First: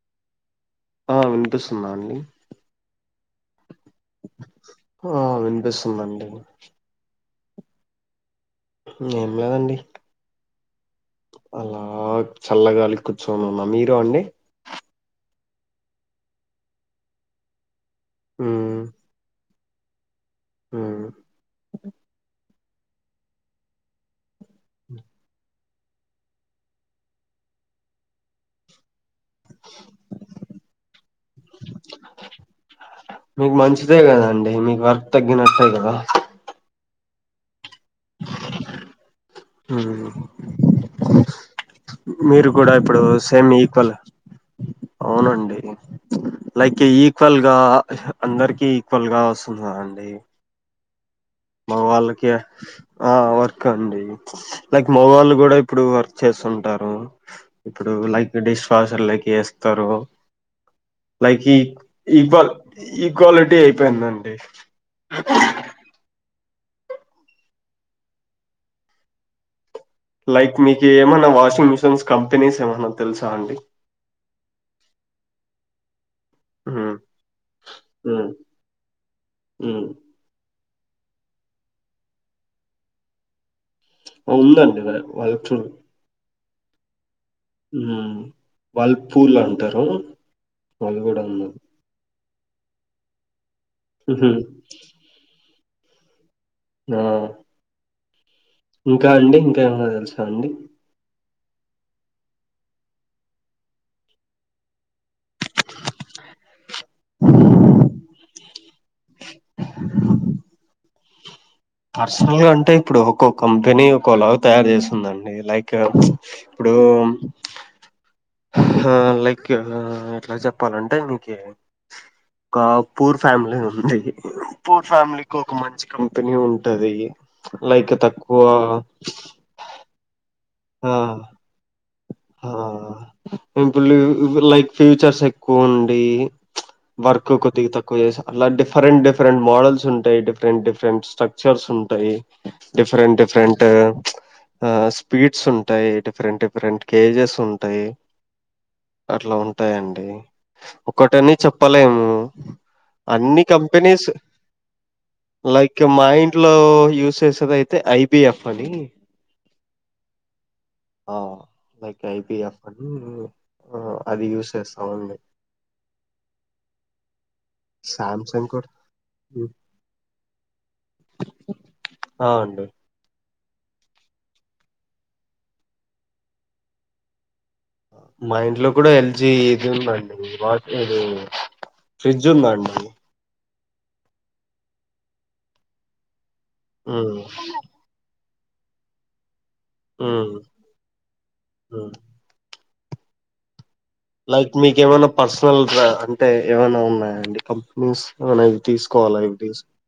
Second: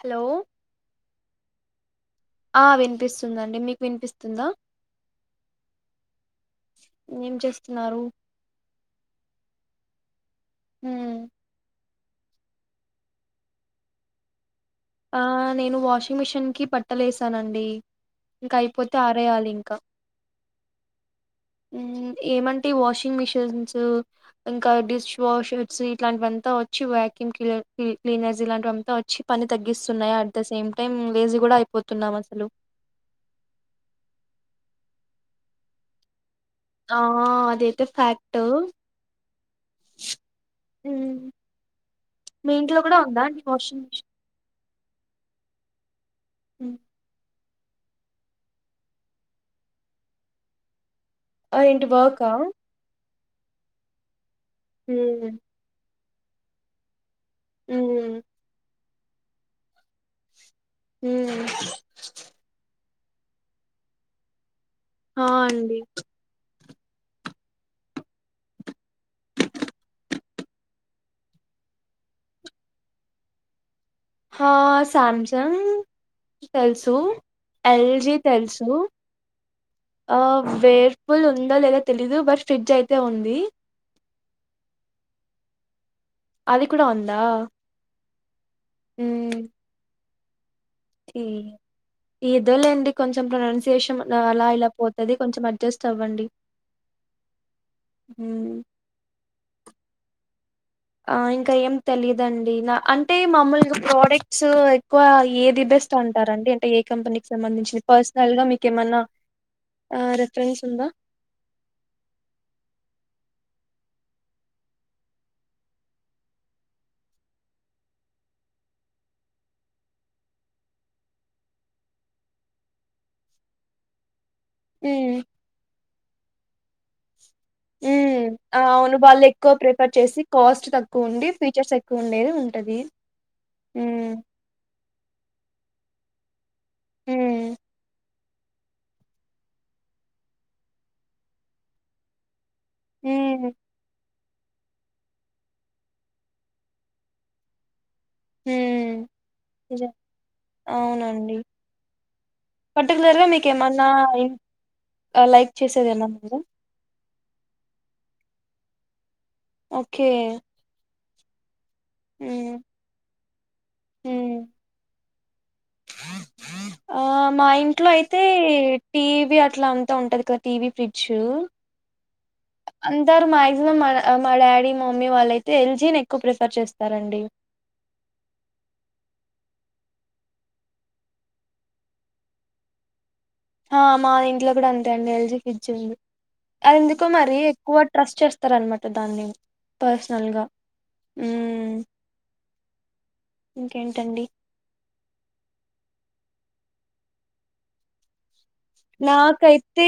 Hello ఆ వినిపిస్తుందా అండి ఆ వినిపిస్తుందండి మీకు వినిపిస్తుందా ఆ వినిపిస్తుందండి చెస్తున్నారు ఏం లేదండి హ్మ్ అలా ఆ చల్లగాలి కూర్చొని ఉన్న మీరు అండి ఆ నేను వాషింగ్ మిషిన్ కి బట్టలేసానండి ఇంకా మ్మ్ అయిపోతే ఆరేయాలి ఇంకా మ్మ్ మ్ ఏమంటి వాషింగ్ మిషన్స్ ఇంకా డిష్ వాషర్స్ ఇట్లాంటివి అంత వచ్చి వ్యాక్యూమ్ క్లీనర్స్ ఇలాంటివి అంత వచ్చి పని తగ్గిస్తున్నాయ్ at the same time lazy కూడా అయిపోతున్నాం అసలు మీకు మంచిదే గదండి తగ్గినట్టే కద ఆ అదైతే ఫ్యాక్ట్ ఉమ్మ్ మీరు మీ కూడా ఇంట్లో ఇప్పుడు ఉందా అండి సేమ్ వాషింగ్ ఇక్వల్ ఆ మిషిన్ అవునండి లైక్ ఈక్వల్ గా అందరికి ఈక్వల్ గా వస్తుంద అండి ఆ ఏంటి మగవాలకే వర్కా ఆ వర్క్ అండి లైక్ మగవాళ్ళు హ్మ్ కూడా ఇప్పుడు వర్క్ చేస్తుంటారు ఇప్పుడు హ్మ్ లైక్ డిష్వాషర్లకి ఎస్తారు లైక్ హ్మ్. ఈ ఈక్వల్ ఈక్వాలిటీ అయిపోయిందండి హ అండి లైక్ మీకు ఏమన్నా వాషింగ్ మిషిన్స్ కంపెనీస్ ఏమైన్నా తెలుసా అండి హ సాంసంగ్ ఉమ్, తెలుసు ఎల్ జి ఉమ్, తెలుసు ఉమ్. ఆ వేర్ ఫుల్ ఉందో లేదా తెలీదు బట్ ఫ్రిడ్జ్ అయితే ఉంది ఉందండి వాళ్ళ వాల్ ఫూల్ అది కూడా ఉంది వల్ పూల్ మ్మ్ అంటారు పాలు కూడా ఉంది ఏదో లేండి కొంచెం ప్రొనౌన్సియేషన్ ఉహుం. అలా ఇలా పోతుంది కొంచెం అడ్జస్ట్ అవ్వండి ఆ మ్మ్ ఇంకా అండి ఇంకా ఏమన్నా తెలుసాండి ఆ ఇంకా ఏం తెలియదుండి నా అంటే మమ్మలు ప్రోడక్ట్స్ ఎక్కువ ఏది ఇస్తూంటారం అడి అంటే ఏ కంపెనీ క సంబంధించి పర్సనల్ గా మీక ఏమన్నా రెఫరెన్స్ ఉందా పర్సనల్ గా అంటే ఇప్పుడు ఒో కంపెనీ ఒక లాగ్ తయారు చేస్తుందండి లైక్ ఇప్పు ఆ లైక్ ఎట్లా చెప్పాలంటే మీక ఒక పూర్ ఫ్యామిలీ ఉంది పూర్ మ్మ్ ఫ్యామిలీకి ఒక మంచి కంపెనీ ఉంటది లైక్ ఉ తక్కువ ఆ అవును వాళ్ళు ఎక్కువ ప్రిఫర్ చేసి కాస్ట్ ఆ తక్కువ ఉండి ఫీచర్స్ ఎక్ ఆ హ్మ్. లైక్ ఫ్యూచర్స్ ఎక్కువ ఉండి వర్కు హ్మ్. కొద్దిగా తక్కువ చేసా అలా డిఫరెంట్ డిఫరెంట్ మోడల్స్ ఉంటాయి డిఫరెంట్ డిఫరెంట్ స్ట్రక్చర్స్ ఉంటాయి డిఫరెంట్ హ్మ్. డిఫరెంట్ ఆ స్పీడ్స్ ఉంటాయి డిఫరెంట్ డిఫరెంట్ కేజెస్ ఉంటాయి హ అట్లా ఉంటాయండి ఒకటని అవునండి. చెప్పలేము పర్టిక్యులర్‌గా అన్ని మీకేమన్నా కంపెనీస్ ఇన్ ఆహ్, లైక్ చేసేదేమన్నా మా ఉందా? ఇంట్లో యూస్ చేసేది అయితే ఐబిఎఫ్ అని ఓకే ఆ లైక్ హ్మ్. ఐపీఎఫ్ అని అది హ్మ్. యూజ చేస్తామండి ఆ మా ఇంట్లో అయితే సామ్సంగ్ కూడా టీవీ ఉమ్, అట్లా అంతా ఉంటది కదా టీవీ ఫ్రిడ్జ్ ఆ అండి అందరు మాక్సీ మా మా డాడీ మా మమ్మీ వాళ్ళైతే ఎల్జీని ఎక్కువ ప్రిఫర్ చేస్తారండి మా ఇంట్లో కూడా ఎల్జీ ఇది ఉందండి వాది ఫ్రిస్టు ఉందా అండి ఆ మా ఇంట్లో కూడా అంతే అండి ఎల్జీ ఫ్రిడ్జ్ ఉంది అది ఎందుకు ఉమ్ మరి ఎక్కువ ట్రస్ట్ చేస్త చేస్తారనమాట దాన్ని ఉమ్ పర్సనల్గా ఉమ్ లైక్ మీకు ఏమైనా పర్సనల్ అంటే ఏమైనా ఉన్నాయాడి కంపెనీస్ ఏమ నాకైతే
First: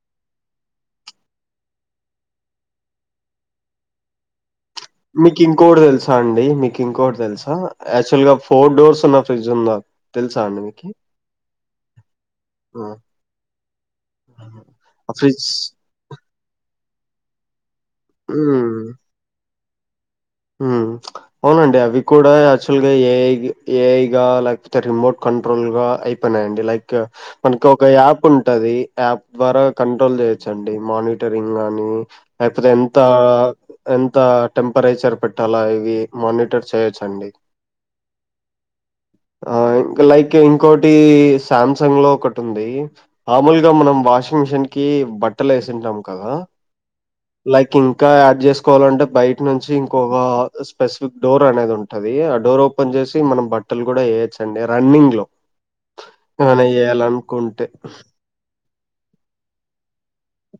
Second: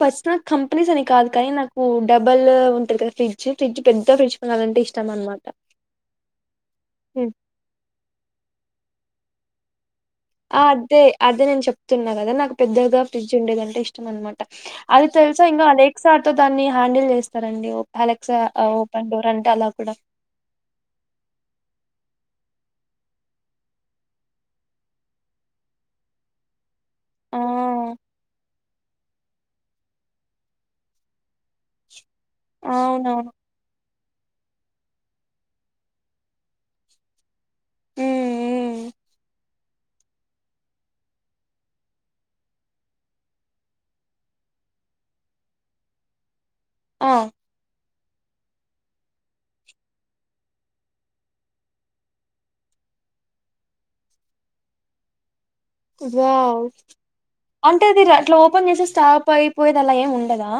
పర్సన్ కంపెనీస్ అని కాదు కానీ నాకు డబల్ ఉంటుంది కదా ఫ్రిడ్జ్ ఫ్రిడ్జ్ పెద్ద ఫ్రిడ్జ్ కొనాలంటే ఇష్టం మీకు అనమాట ఇంకోకటి తెలుసా అండి మీకు ఇంకోకటి ఉమ్ తెలుసా యాక్చువల్ గా ఫోర్ డోర్స్ న్నా ఫ్రిడ్జ్ తెలుసా అండి మీకి అదే అదే నేను చెప్తున్నా కదా నాకు ఆ పెద్దగా ఫ్రిడ్జ్ ఉండేదంటే ఇష్టం అనమాట అది ఆ తెల్సా ఫ్రిడ్జ్ ఇంకా అలెక్సా దాన్ని హ్యాండిల్ చేస్తారండి అలెక్సా ఉమ్ ఓపెన్ డోర్ అంటే అలా కూడా అవునండి అవి కూడా యాక్చువల్ గా ఏ ఐ గా లేకపోతే రిమోట్ క కంట్రోల్ గా అయిపోయినాయండి లైక్ ఆ మనకి ఒక యాప్ ఉంటది యాప్ ద్వారా కంట్రోల్ చేయొచ్చండి మానిటర్ అసలు ఎంత అవునవును అసలు ఎంత టెంపరేచర్ పెట్ట అలా ఇవి మానిటర్ చేయొచ్చండి ఉమ్ ఉమ్ ఆ లైక్ ఇంకోటి సామ్సంగ్ లో ఒకటి ఉంది మామూలుగా మనం వాషింగ్ మిషిన్ కి బట్టలు వేసిన్టామ్ కద ఆ లైక్ ఇంకా యాడ్ చేసుకోవాలంటే బయట నుంచి ఒక స్పెసిఫిక్ డోర్ అనేది ఉంటది ఆ డోర్ ఓపెన్ చేసి మనం బట్టలు కూడా వేయొచ్చండి ర ఇంగ్లో వావ్ అంటే అది అట్లా ఓపెన్ చేసిే స్టాప్ అయిపోయేది అలా ఏమి ఉండదా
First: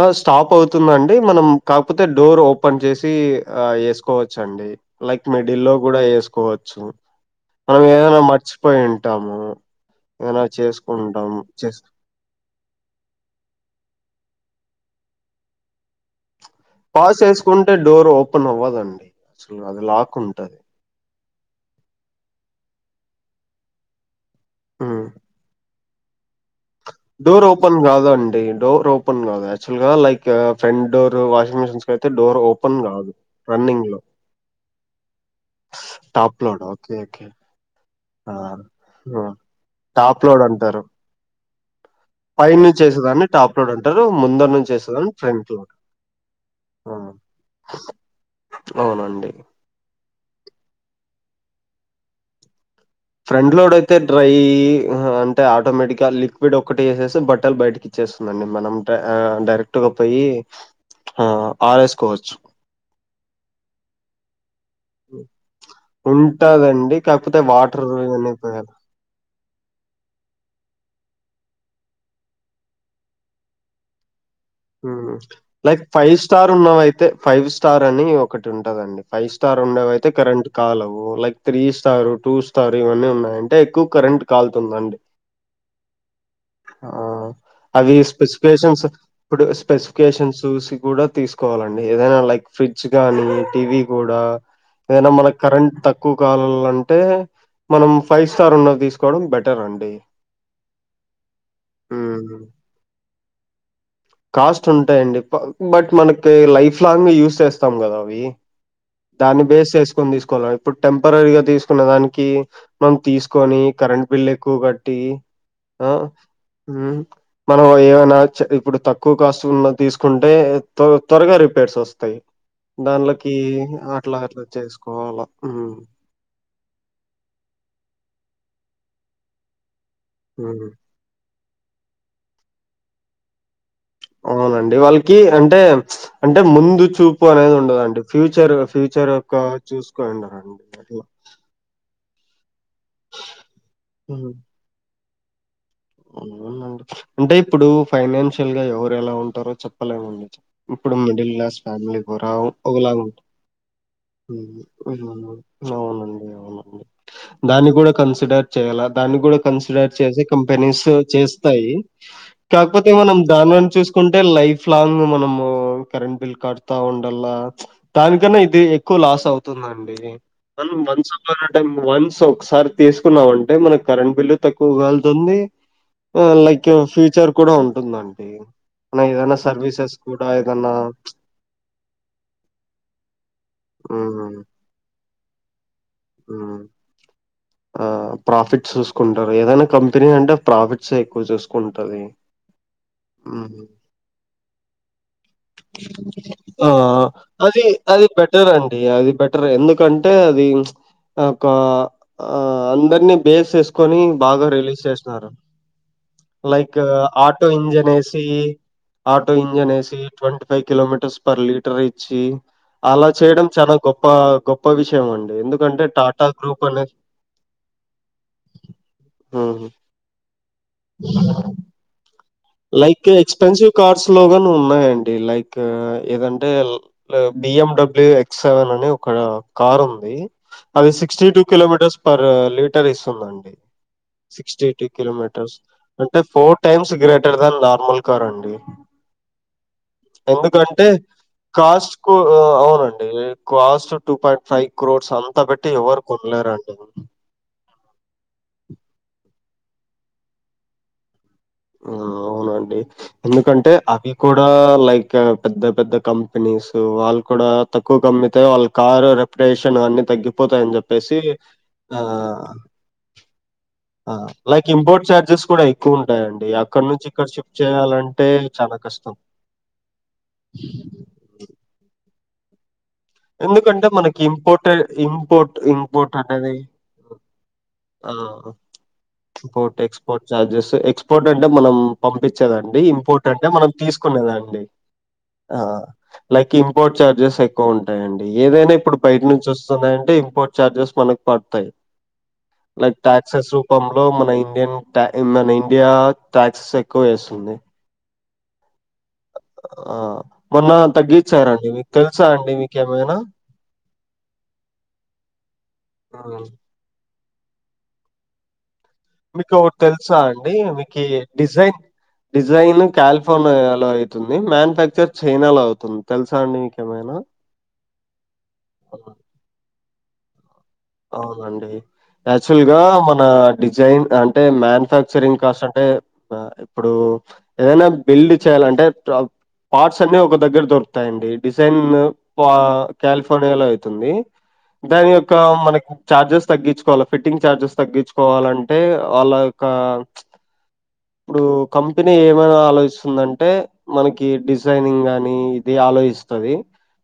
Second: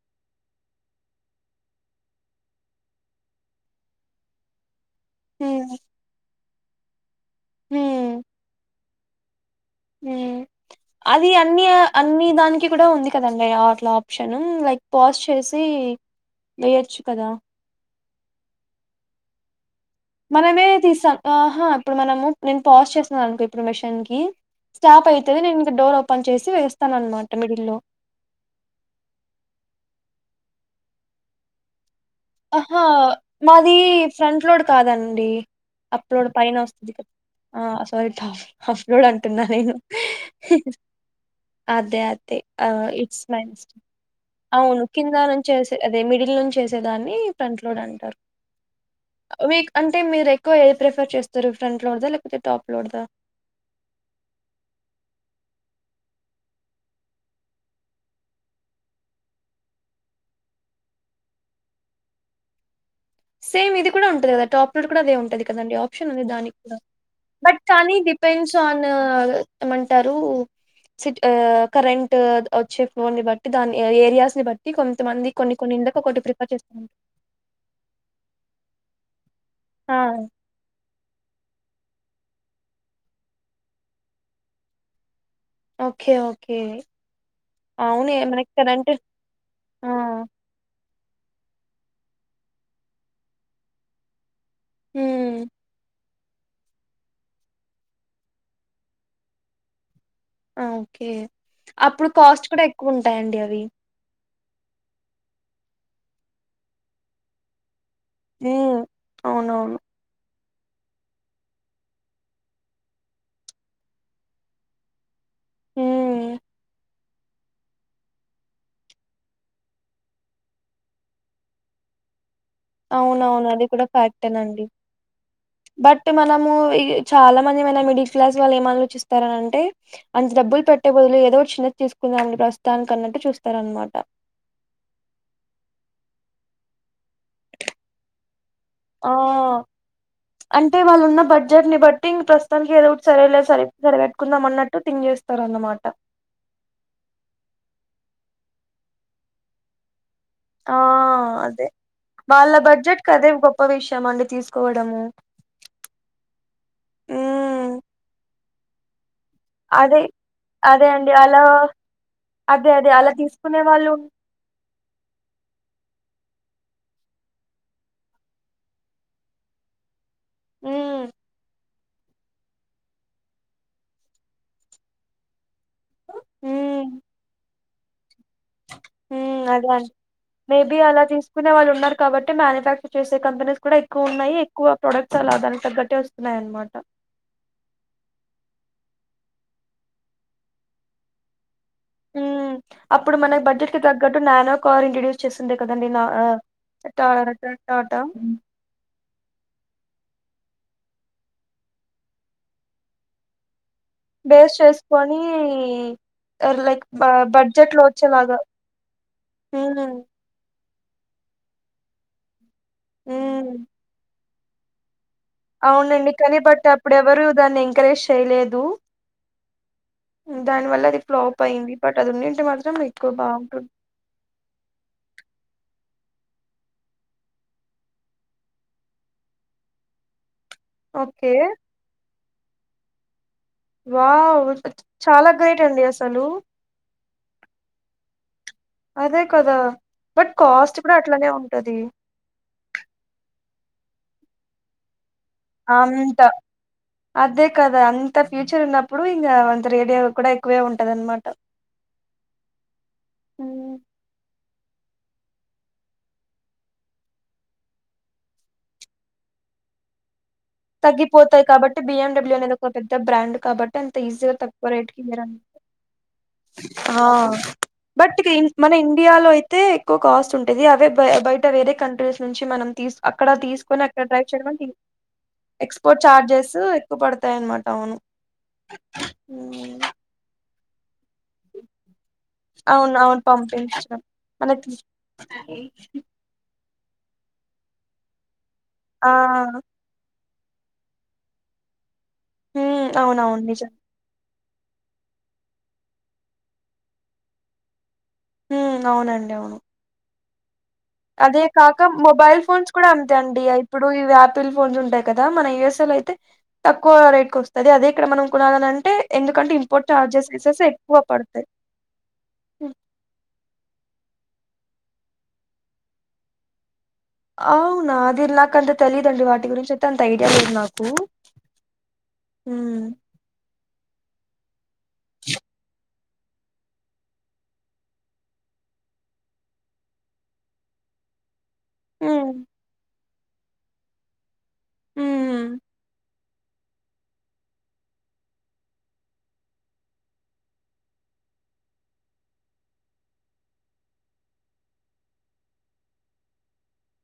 ఆ స్టాప్ అవుతుందండి మనం కాకపోతే డోర్ ఓపెన్ చేసి ఆ వేసుకోవచ్చ అండి లైక్ హ్మ్ మిడిల్ లో కూడా వేసుకోవచ్చు మనం ఏదైనా హ్మ్ మర్చిపోయి ఉంటాము. ఏమైనా అది చేసుకుంటాం అన్ని చేస్ అన్ని దానికి కూడా ఉంది కదండి అట్లా ఆప్షను లైక్ పాస్ చేసి వేయొచ్చు పాస్ కదా చేసుకుంటే డోర్ ఓపెన్ అవ్వదండి అసలు అది లాక్ ఉంటది. మనమే తీస్తాం ఆహా ఇప్పుడు మనము నేను పాస్ చేస్తున్నాను అనుకో ఇప్పుడు మిషన్ కి హ్మ్. స్టాప్ అయితే నేను మీకు డోర్ ఓపెన్ చేసి వేస్తా డోర్ ఓపెన్ కాదు అండి డోర్ ఓపెన్ కాదు యాక్చువల్ గా like front door washing machines కి అయితే డోర్ ఓపెన్ ఆహా కాదు మాది రన్నింగ్ లో ఫ్రంట్ లోడ్ కాదండి అప్ లోడ్ టాప్ పైన వస్తుంది ఓకే కదా ఓకే ఆ సారి ఆ హఫలోడ్ ఆ, అంటున్నా నేను టాప్ లోడ్ అంటారు అదే అదే పైనుంచి ఇట్స్ వేసేదాన్ని మై టాప్ లోడ్ మిస్టేక్ అంటారు ముందర నుంచి అవును వేసేదాన్ని కింద ఫ్రంట్ నుంచి లోడ్ అదే మిడిల్ నుంచి చేసే ఆ, దాన్ని ఫ్రంట్ లోడ్ అంటారు అవునండి అవి అంటే మీరు ఎక్కువ ఏది ప్రిఫర్ చేస్తారు ఫ్రంట్ లోడ్ లేకపోతే టాప్ లోడ్దా ఫ్రంట్ లోడ్ అయితే డ్రై అంటే ఆటోమేటిక్ ఇ లిక్విడ్ ఒకటి వేసేసి బట్టలు బయటకి ఇచ్చేస్తుందిండి మనం డైరెక్ట్గా పోయి ఆ తరువాత ఆరెసుకోవచ్చు సేమ్ ఇది కూడా ఉంటంది కదా టాప్ లోడ్ కూడా అదే ఉంటంది కదండి ఆప్షన్ అది దానికి కూడా ఉంటదండి కాకపోతే బట్ వాటర్ కానీ అనేది డిపెండ్స్ ఆన్ ఏమంటారు సి కరెంట్ వచ్చే ఫ్లోను బట్టి దాని ఏరియాస్ ని బట్టి కొంతమంది కొన్ని కొన్ని లైక్ ఇండ్లకు ఫైవ్ ఒకటి స్టార్ ప్రిఫర్ చేస్తూ ఉన్నావయితే ఫైవ్ స్టార్ అని ఒకటి ఉంటదండి ఫైవ్ స్టార్ ఇస్తారు ఉండవి ఆ అయితే కరెంట్ కాలవు like three star two star ఇవన్నీ ఉన్నాయంటే ఎక్కువ కరెంట్ కాల్తుందండి ఓకే ఓక్ ఆ అది మనకి స్పెసిఫికేషన్స్ కరెంట్ ఇప్పుడు ఆ స్పెసిఫికేషన్స్ చూసి కూడా తీసుకోవాలండీ ఏదైనా లైక్ ఫ్రిడ్జ్ కానీ టీవీ కూడా ఏదైనా హ్మ్ మనకి కరెంట్ తక్కువ తక్కువ కాలాలంటే మనం ఫైవ్ స్టార్ ఉన్న తీసుకోవడం బెటర్ అండి ఓకే అప్పుడు హ్మ్. కాస్ట్ కూడా ఎక్కువ ఉంటాయంండి అవి కాస్ట్ ఉంటాయిండి బట్ మనకి లైఫ్ లాంగ్ యూస్ చేస్తాం కదా ఉమ్ దాన్ని బేస్ అవునవును చేసుకొని తీసుకోవాల ఇప్పుడు టెంపరరీగా తీసుకునే దానికి మనం తీసుకొని కరెంట్ బిల్ ఎక్కువ కట్టి ఆ ఉమ్ ఉమ్ మనం ఏమైనా ఇప్పుడు తక్ తక్కువ కాస్ట్ ఉన్న తీసుకుంటే త త్వరగా రిపేర్స్ వస్తాయి అవున దాన్లకి అవును అది కూడా అట్లా అట్లా ఫ్యాక్టేనండి చేసుకోవాల. హ్మ్. బట్ మనము చాలా మంది మిడిల్ క్లాస్ వాళ్ళు ఏమీ ఆలోచిస్తారంటే అంత డబ్బులు హ్మ్. పెట్టే బదులు ఏదో చి తీసుకుందాండి ప్రస్తుతానికి అన్నట్టు చూస్తార అనమాట అవునండి వాళ్ళకి అంటే అంటే ముందు చూపు చూపు అనేది ఉండదండి ఫ్యూచర్ ఆ ఫ్యూచర్ యక్క చూసుకోరండి ఆ థింగ్ ప్రస్తుతానికి ఏదో ఒకటి సరే లేదు సరే సరి హ్మ్. పెట్టుకుందా అన్నట్టు థింగ్ చేస్తారు అన్నమాట అవునండి అంటే ఇప్పుడు ఫైనాన్షియల్ గా ఎవరు ఎలా ఉంటారో చెప్పలేమండి. ఆ ఇప్పుడు మిడిల్ క్లాస్ అదే ఫ్యామిలీ కూడా వాళ్ళ ఒకలా బడ్జెట్ కి ఉంటా అదే గొప్ప విషయం అండి తీసుకోవడము అవునండి అవునండి దాన్ని ఉమ్ కూడా కన్సిడర్ చేయాలా దాన్ని కూడా కన్సిడర్ అదే చేసి కం అదే అండి అలా చేస్తాయి అదే కాకపోతే అదే అలా మనం తీసుకునే దాని వాళ్ళు చూసుకుంటే లైక్ లైఫ్ లాంగ్ మనము కరెంట్ బిల్ కడుతా ఉండల్లా దానికన్నా ఇది ఎక్కువ లాస్ అవుతుంది అవునుదండి మ ఉమ్ మంచి అంట వన్స్ ఒకసారి తీసుకున్నాంంటే మనకు కరెంట్ బిల్లు తక్కువ కల్తు ఉంది లైక్ ఉమ్ ఫ్యూచర్ కూడా ఉంటుందండి మ ఏదైనా ఉమ్ అదే అండి సర్వీసెస్ కూడా ఏదన్నా మేబీ అలా తీసుకునే వాళ్ళు ఉన్నారు కాబట్టి మ్యానుఫ్యాక్చర్ చేసే కంపెనీ కూడా ఎక్కువ మ్మ్ ఉన్నాయి ఎక్కువ ప్రొడక్ట్ అలా దాని తగ్గ ఆ ప్రాఫిట్ చూసుకుంటారు ఏదైనా కంపెనీ అంటే ప్రాఫిట్స్ ఎక్కువ చూసుకుంటది ఉమ్ అప్పుడు మన మ్మ్ బడ్జెట్ క తగ్గట్టు నానో కార్ ఇంట్రడ్యూస్ చేసిండే కదండి నా ఆ టా టా- అది టాటా అది బెటర్ అండి అది బెటర్ ఎందుకంటే అది ఒక అందరినీ బేస్ చేసు కొని బాగా బేస్ రిలీజ్ చేసుకొని చేస్తున్నారు లైక్ ఆటో బడ్జెట్ లో ఇంజన్ ఏసి వచ్చేలాగా ఆటో ఇంజన్ ఉమ్ AC twenty five kilometres per litre ఇచ్చి అలా చేయడం ఉమ్ చాలా గొప్ప గొప్ప విషయం అండి. ఎందుకంటే అవునండి టాటా గ్రూప్ కనిపట్టే అప్పుడు అనేది ఎవరూ దాన్ని ఎంకరేజ్ చేయలేదు హ్మ్. దాని వల్ల అది ఫ్లాప్ అయింది బట్ అది మాత్రం లైక్ ఎక్కువ బాగుంటుంది ఎక్స్పెన్సివ్ కార్స్ లోగాని ఉన్నాయండి లైక్ ఏదంటే బిఎండబ్ల్యూ ఎక్స్ సెవెన్ అని ఒక కార్ ఉంది అది sixty two okay kilometres per litre ఇస్తుందిండి వావ్! సిక్స్టీ టూ చాలా కిలోమీటర్స్ గ్రేట్ అండి అంటే అసలు. Four times great normal car అండి అదే కదా బట్ కాస్ట్ ఎందుకంటే కూడా అట్లనే ఉంటది. కాస్ట్ కు అవునండి cost two point five crores అంత పెట్టి ఎవరు అంత కొనలేరుండి అదే కదా! అంత ఫ్యూచర్ ఉన్నప్పుడు ఇంకా అంత రేడియా కూడా ఎక్కువే ఉంటది అనమాట ఆ అవునండి ఎందుకంటే హ్మ్. అవి కూడా లైక్ పెద్ద పెద్ద కంపెనీస్ వాళ్ళు కూడా తక్కువ కమ్మితే వాళ్ళ కారు ర ప్రేషన్ అన్ని తగ్గిపోతాయని చెప్పేసి తగ్గిపోతాయి కాబట్టి ఆ బిఎండబ్ల్యూ అనేది ఒక పెద్ద బ్రాండ్ కాబట్టి అంత ఈజీగా లైక్ తక్కువ రేట్కి ఇంపోర్ట్ ఇయ్యరన్ చఛార్జెస్ కూడా ఎక్కువ ఉంటాయండి ఆ బట్ మన చాలా కష్టం. ఇండియాలో అయితే ఎక్కువ కాస్ట్ ఉంటది అవే బయ బయట వేరే కంట్రీస్ నుంచి మనం తీసు అక్కడ తీసుకుని ఎందుకంటే అక్కడ మనకి డ్రైవ్ చేయని ఇంపోర్టెడ్ ఇంపోర్ట్ ఎక్స్పోర్ట్ ఇంపోర్ట్ అనేది చఛార్జెస్ ఎక్కువ పడతాయి అన్నమాట అవును ఆ ఉమ్. ఇంపోర్ట్ ఎక్స్పోర్ట్ చార్జెస్ ఇంపోర్ట్ అంటే మనం పంపించేదండి అవును అవును ఇంపోర్ట్ అంటే మనం పంపించడం తీసుకునేదాండి మనకి ఆ లేక్ ఇ ఇంపోర్ట్ ఛార్జెస్ ఎక్కువ ఉంటాయండి ఏదైనా ఇప్పుడు ఆ బయట నుంచి వస్తుందయంటే ఇంపోర్ట్ చార్జెస్ మనకు పడతాయి హ్మ్ లైక్ అవునవును టాక్సెస్ నిజం రూపంలో మన ఇండి మన ఇండియా టాక్స్స్ ఎక్కువ వేస్తుంది ఉ అవునండి అవును ఆ మొన్న అదే తగ్గించారండి కాక మీకు తెలుసా మొబైల్ అండి ఫోన్స్ కూడా అంతే మీకేమైనా అండి ఇప్పుడు ఆయాపిల్ ఫోన్స్ ఉంటాయి కదా మన యఎస్ఎల్ అయితే తక్కువ రేట్ కు వస్తుంది అదే ఇక్కడ మనం కొనాల మీకు ఒక తెలుసా అండి ఎక్కువ మీకు పడతాయి డిజైన్ హ్మ్. డిజైన్ కాలిఫోర్నియా లో అవుతుంది మ్యానుఫ్యాక్చర్ చైనా లో అవుతుంది తెలుసా అండి మీకేమైనా అవునా అదిర్ నాక అంత తెలిదండడి వాటి గురించింతతే అంత ఐడియా లేదు నాకు అవునండి యాక్చువల్ గా హ్మ్ మన డిజైన్ అంటే మ్యాన్ మఫక్చరింగ్ కాస్ట్ అంటే ఇప్పుడు ఏదైనా బిల్డ్ చేయాలంటే పార్ట్స్ అన్ని ఒక దగ్గర దొరుకుతాయండి డిజైన్ హ్మ్ కాలిఫోర్నియా లో అవుతుంది దాని యొక్క హ్మ్ మనకి చార్జెస్ తగ్గించుకోవాలి ఫిట్టింగ్ చార్జెస్ తగ్గించుకోవాలంటే వాళ్ళ యొక్క ఇప్పుడు కంపెనీ ఏమైనా ఆలోచిస్తుందంటే మనకి డిజైనింగ్ గానీ ఇది ఆలోచిస్తుంది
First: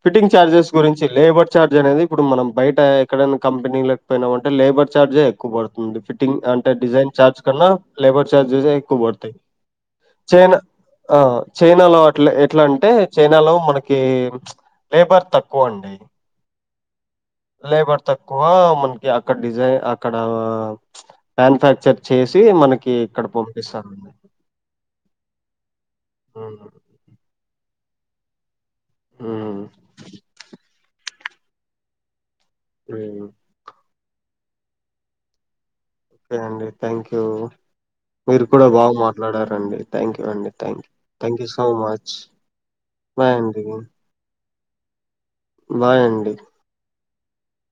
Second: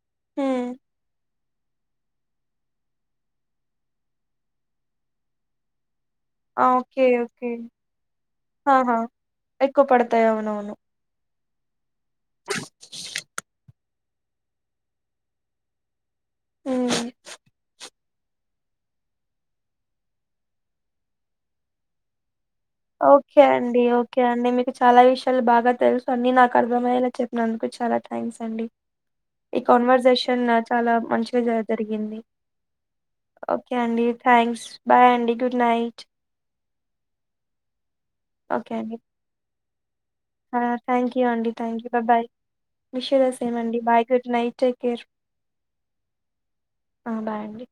ఫిటింగ్ హ్మ్ చార్జెస్ గురించి లేబర్ చార్జ్ అనేది ఇప్పుడు మనం బయట ఎక్కడైనా కంపెనీ లేకపోయినామ అంటే లేబర్ చార్జే ఎక్కువ పడుతుంది ఫ టింగ్ ఆ అంటే ఓకే డిజైన్ చార్జ్ ఓకే కన్నా లేబర్ చార్జె ఆహా ఎక్కువ పడతాయి ఎక్కువ పడతాయి చైనా అవునవును ఆ చైనాలో అట్లా ఎట్లా అంటే చైనాలో మనకి లేబర్ తక్కువ అండి హ్మ్ లేబర్ తక్కువ మనకి అక్కడ డిజైన్ అక్కడ మనుఫ్యాక్చర్ చేసి మనకి ఇక్కడ ఓకే అండి పంపిస్తారండి ఓకే అండి మీకు చాలా విషయాలు బాగా తెలుసు అన్నీ నాకు మ్మ్ అర్థమయ్యలా చెప్పినందుకు చాలా థ్యాంక్స్ అండి ఈ మ్మ్ కాన్వర్సేషన్ చాలా మంచిగా జరిగింది మ్మ్ ఓకే అండి థ్యాంక్స్ బాయ్ అండి గుడ్ నైట్ ఓకే అండి థ్యాంక్ యూ మీరు కూడా ఓకే బాగా అండి మాట్లాడారండి థ్యాంక్ యూ అండి. థ్యాంక్ యూ అండి సో థ్యాంక్ బ much. Bye wish you the same అండి bye good night care bye అండి ఆ బాయండి